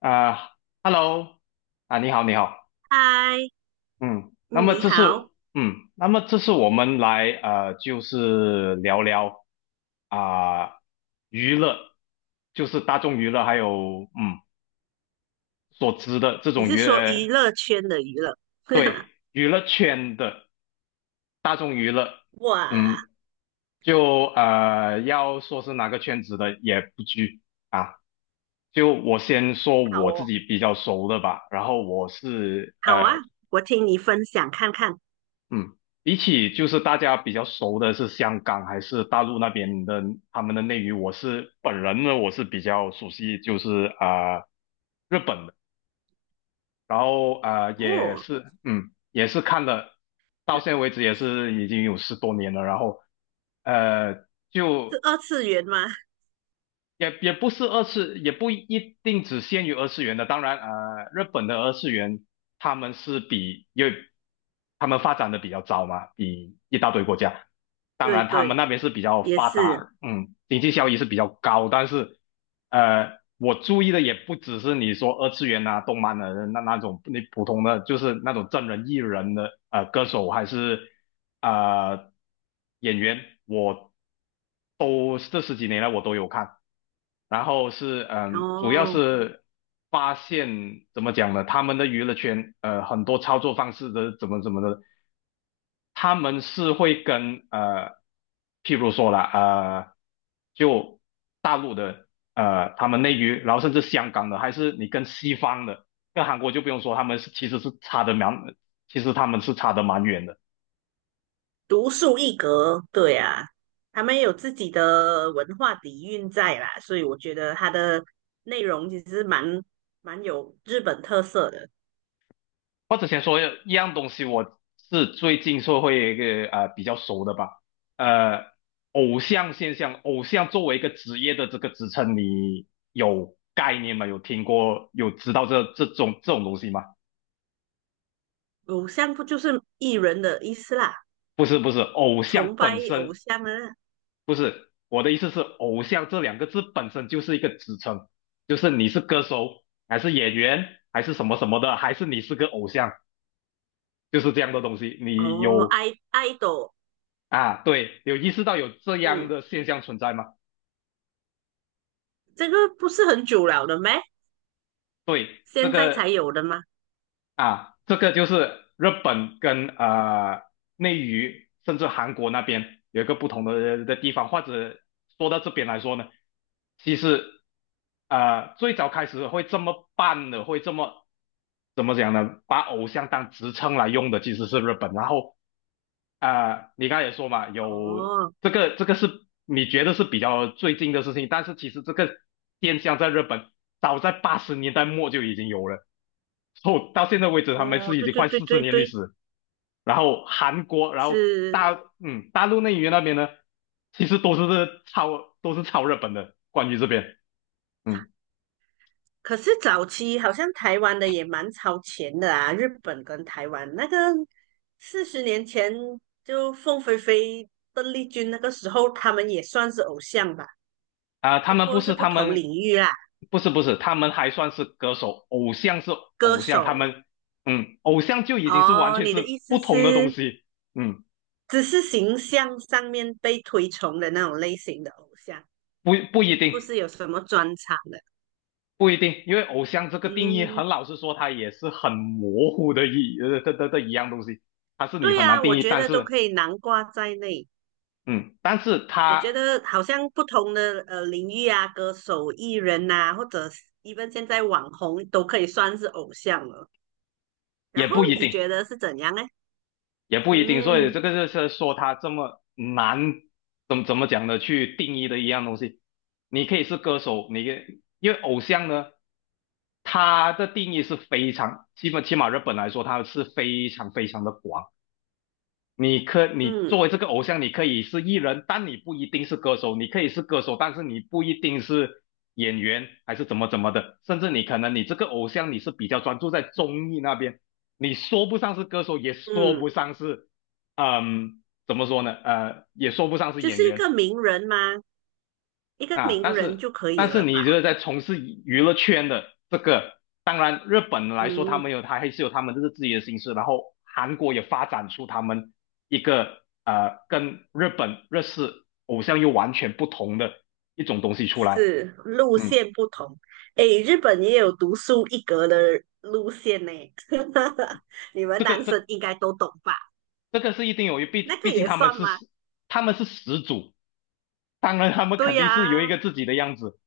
啊，Hello，啊，你好，你好，嗨，嗯，那嗯么你这是，好，嗯，那么这是我们来，就是聊聊啊，娱乐，就是大众娱乐，还有所知的这你种是娱说乐，娱乐圈的娱乐？对，娱乐圈的大众娱乐，哇，嗯，就要说是哪个圈子的也不拘啊。就我先说好我自哦，己比较熟的吧，然后我是好啊，呃我听你分享看看。嗯，比起就是大家比较熟的是香港还是大陆那边的他们的内娱，我是本人呢，我是比较熟悉就是日本的，然后也哦，是嗯也是看了，到现在为止也是已经有十多年了，然后是就二次元吗？也不是二次，也不一定只限于二次元的。当然，日本的二次元他们是比，因为他们发展的比较早嘛，比一大堆国家。当对然，他们对，那边是比较也发是。达，经济效益是比较高。但是，我注意的也不只是你说二次元啊、动漫的那种，你普通的就是那种真人艺人的，歌手还是呃演员，这十几年来我都有看。然后是主要哦，是发现怎么讲呢？他们的娱乐圈很多操作方式的怎么怎么的，他们是会跟譬如说了就大陆的他们内娱，然后甚至香港的，还是你跟西方的，跟韩国就不用说，他们是其实是差的蛮，其实他们是差的蛮远的。独树一格，对啊，他们有自己的文化底蕴在啦，所以我觉得它的内容其实蛮有日本特色的。我之前说一样东西，我是最近社会一个比较熟的吧，呃，偶像现象，偶像作为一个职业的这个职称，你有概念吗？有听过，有知道这种东西吗？偶像不就是艺人的意思啦？不是不是，偶像崇拜本偶身像啊？不是，我的意思是偶像这两个字本身就是一个职称，就是你是歌手还是演员还是什么什么的，还是你是个偶像，就是这样的东西，你哦，有。爱豆，啊，对，有意识到有这样嗯。的现象存在吗？这个不是很久了的咩？对，现在才有的吗？这个就是日本跟内娱，甚至韩国那边有一个不同的地方，或者说到这边来说呢，其实最早开始会这么办的，会这么怎么讲呢？把偶像当职称来用的其实是日本，然后你刚才也说嘛，有哦，这个是你觉得是比较最近的事情，但是其实这个现象在日本早在80年代末就已经有了，后到现在为止他们哦，是已对经对快对四十对年历对，史。然后韩国，然后是。大陆内娱那边呢，其实都是超日本的，关于这边。嗯。可是早期好像台湾的也蛮超前的啊，日本跟台湾那个40年前就凤飞飞、邓丽君那个时候，他们也算是偶像吧，啊、他不们不过是是不他同们，领域啦，不是不是，他们还算是歌手，偶像是歌偶像，他手。们偶像就已经是完哦，全你的是意不思同的东是西，嗯，只是形象上面被推崇的那种类型的偶像，不不一定不是有什么专长的。不一定，因为偶像这个定义，嗯，很老实说，它也是很模糊的一呃的的的一样东西，它是你对很难呀，定我义，觉但得都是可以囊括在内。嗯，但是我觉它得好像不同的领域啊，歌手、艺人呐、或者 even 现在网红都可以算是偶像了。然也后不一你定，觉得是怎样呢？也不一定，所以这嗯个就是说他这么难，怎么讲呢？去定义的一样东西，你可以是歌手，你可以因为偶像呢，他的定义是非常，基本起码日本来说，他是非常非常的广。你作嗯为这个偶像，你可以是艺人，但你不一定是歌手；你可以是歌手，但是你不一定是演员，还是怎么怎么的。甚至你可能你这个偶像你是比较专注在综艺那边，你说不上是歌手，也说嗯，不上是，怎么说呢？也说不上是就演是一个员。名人吗？一个啊，名但人是就可以了你觉吧？得在从事娱乐圈的这个，当然日本来说，嗯，他还是有他们这个自己的形式，然后韩国也发展出他们一个跟日本日式偶像又完全不同的一种东西出来，是路嗯，线不同。诶，日本也有独树一格的路线呢，你们这个男生这应该都懂吧？这个是一定有，那毕个毕竟也他们算是吗？他们是始祖，当然他们对肯定是有一呀、个自己的样子，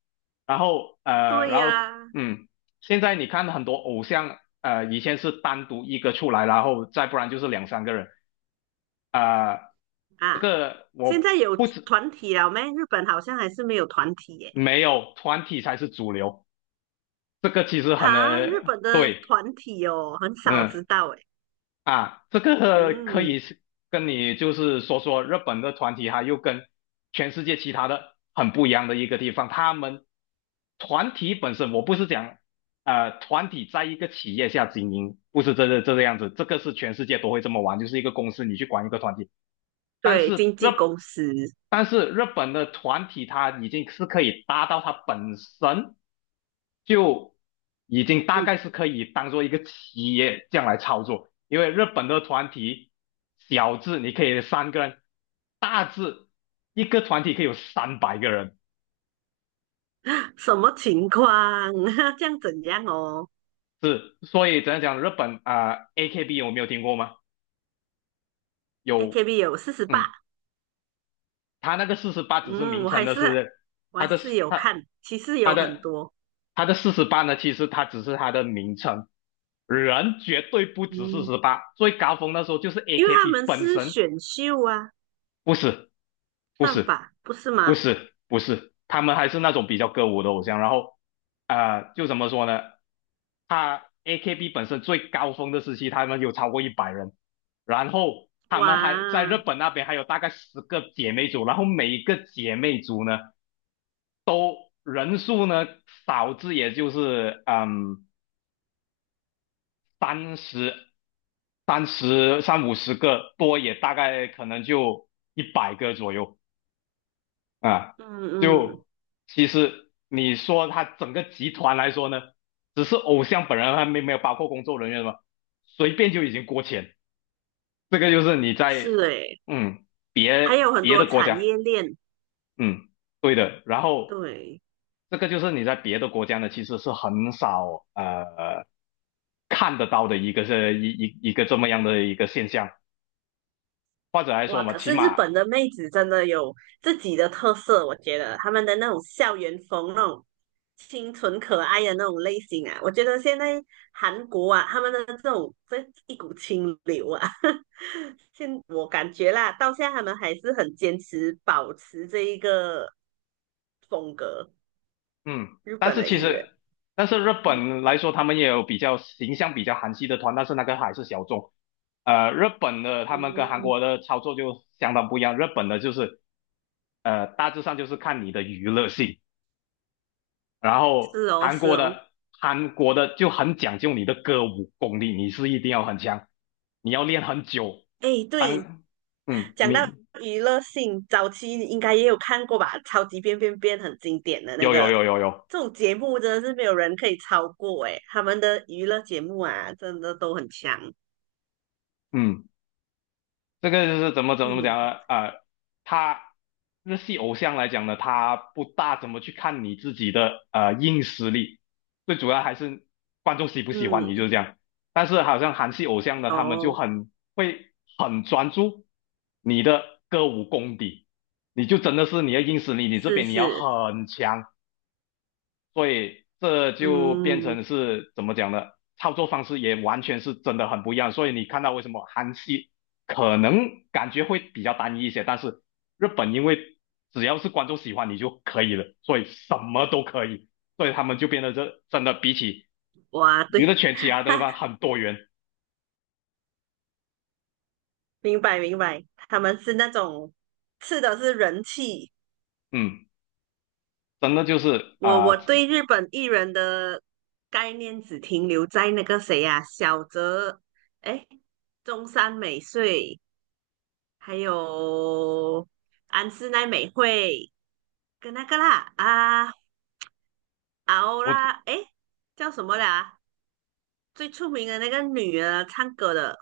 然后对然后呀，嗯，现在你看很多偶像，呃，以前是单独一个出来，然后再不然就是两三个人，啊、这啊，个现我在有团体了没？日本好像还是没有团体耶。没有团体才是主流，这个其实很哈，日本的对，团体哦，很少嗯。知道诶。啊，这个可以嗯，是跟你就是说说日本的团体，哈，又跟全世界其他的很不一样的一个地方。他们团体本身，我不是讲团体在一个企业下经营，不是这个样子，这个是全世界都会这么玩，就是一个公司你去管一个团体，但对，是经日，纪公司，但是日本的团体它已经是可以达到它本身就已经大嗯，概是可以当做一个企业这样来操作，因为日本的团体小字你可以三个人，大字一个团体可以有300个人，什么情况？这样怎样哦是，所以怎样讲，日本啊、AKB 有没有听过吗？有，？AKB 有48，嗯，他那个四十八只是嗯，名我称还的是是我他还的是有他。看，其实他有很的多，他的四十八呢，其实他只是他的名称，人绝对不止四嗯，十八。最高峰那时候就是 因为他 AKB 们本是身，选秀啊，不是不算是吧，不是不吗？是不是，他们还是那种比较歌舞的偶像。然后就怎么说呢？他 AKB 本身最高峰的时期，他们有超过100人，然后他哇，们还在日本那边还有大概十个姐妹组，然后每一个姐妹组呢都人数呢少至也就是三十、三十、三五十个，多也大概可能就100个左右啊。嗯嗯，就其实你说他整个集团来说呢，只是偶像本人还没没有包括工作人员嘛，随便就已经过千。这个就是你是在诶，嗯还别有很别多的国产家，业链。嗯对的。然后对，这个就是你在别的国家呢，其实是很少看得到的一个是一个这么样的一个现象。或者来说哇！嘛，可起是日码本的妹子真的有自己的特色，我觉得她们的那种校园风、那种清纯可爱的那种类型啊，我觉得现在韩国啊，他们的这种这一股清流啊，现我感觉啦，到现在他们还是很坚持保持这一个风格，嗯，日但本是的其艺实，人。但是日本来说，他们也有比较形象比较韩系的团，但是那个还是小众。日本的他们跟韩嗯，国的操作就相当不一样，日本的就是大致上就是看你的娱乐性，然后是哦，是哦，韩国的就很讲究你的歌舞功力，你是一定要很强，你要练很久。哎，对，当讲到你娱乐性，早期你应该也有看过吧，《超级变变变》很经典的那有有个，有有有，这种节目真的是没有人可以超过诶，他们的娱乐节目啊，真的都很强。嗯。这个就是怎么嗯讲呢？他日系偶像来讲呢，他不大怎么去看你自己的硬实力，最主要还是观众喜不喜欢你，就嗯，是这样。但是好像韩系偶像呢，他们就哦，很会很专注你的歌舞功底，你就真的是你的硬实力，你这是边你要是，很强，所以这就变嗯，成是怎么讲呢？操作方式也完全是真的很不一样。所以你看到为什么韩系可能感觉会比较单一一些，但是日本因为只要是观众喜欢你就可以了，所以什么都可以，所以他们就变得这真的比起哇，娱对，乐圈其他 的地哈，方很多元。明白明白，他们是那种吃的是人气。嗯，真的就是我啊、对日本艺人的概念只停留在那个谁呀、啊小泽，哎，中山美穗。还有安室奈美惠跟那个啦啊啊欧我啦，诶，叫什么啦？最出名的那个女的唱歌的，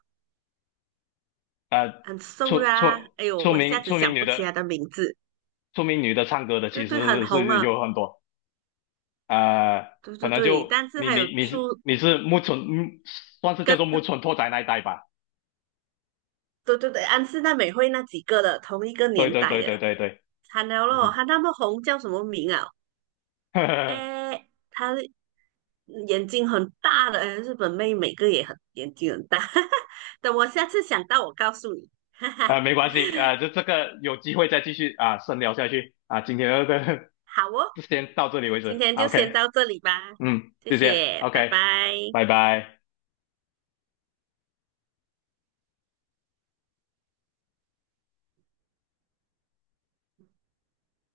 呃很瘦出啦。出哎呦，出我一下名子出名想女不的起她的名字。出名女的唱歌的对其对，很实是红是啊。有很多。呃，对可对能对，就但是还有出你是木村，嗯，算是叫跟做木村拓哉那一代吧。对对对安室奈美惠那几个的同一个对年对代对的，对对对，惨了咯，嗯，她那么红叫什么名啊？呵呵诶，她眼睛很大的，日本妹每个也很眼睛很大。等我下次想到，我告诉你。没关系，就这个有机会再继续啊、深聊下去啊、今天的这个 好哦，先到这里为今止 天就 o 先 k 到这里吧，嗯，谢谢谢谢，拜，OK，拜。拜拜。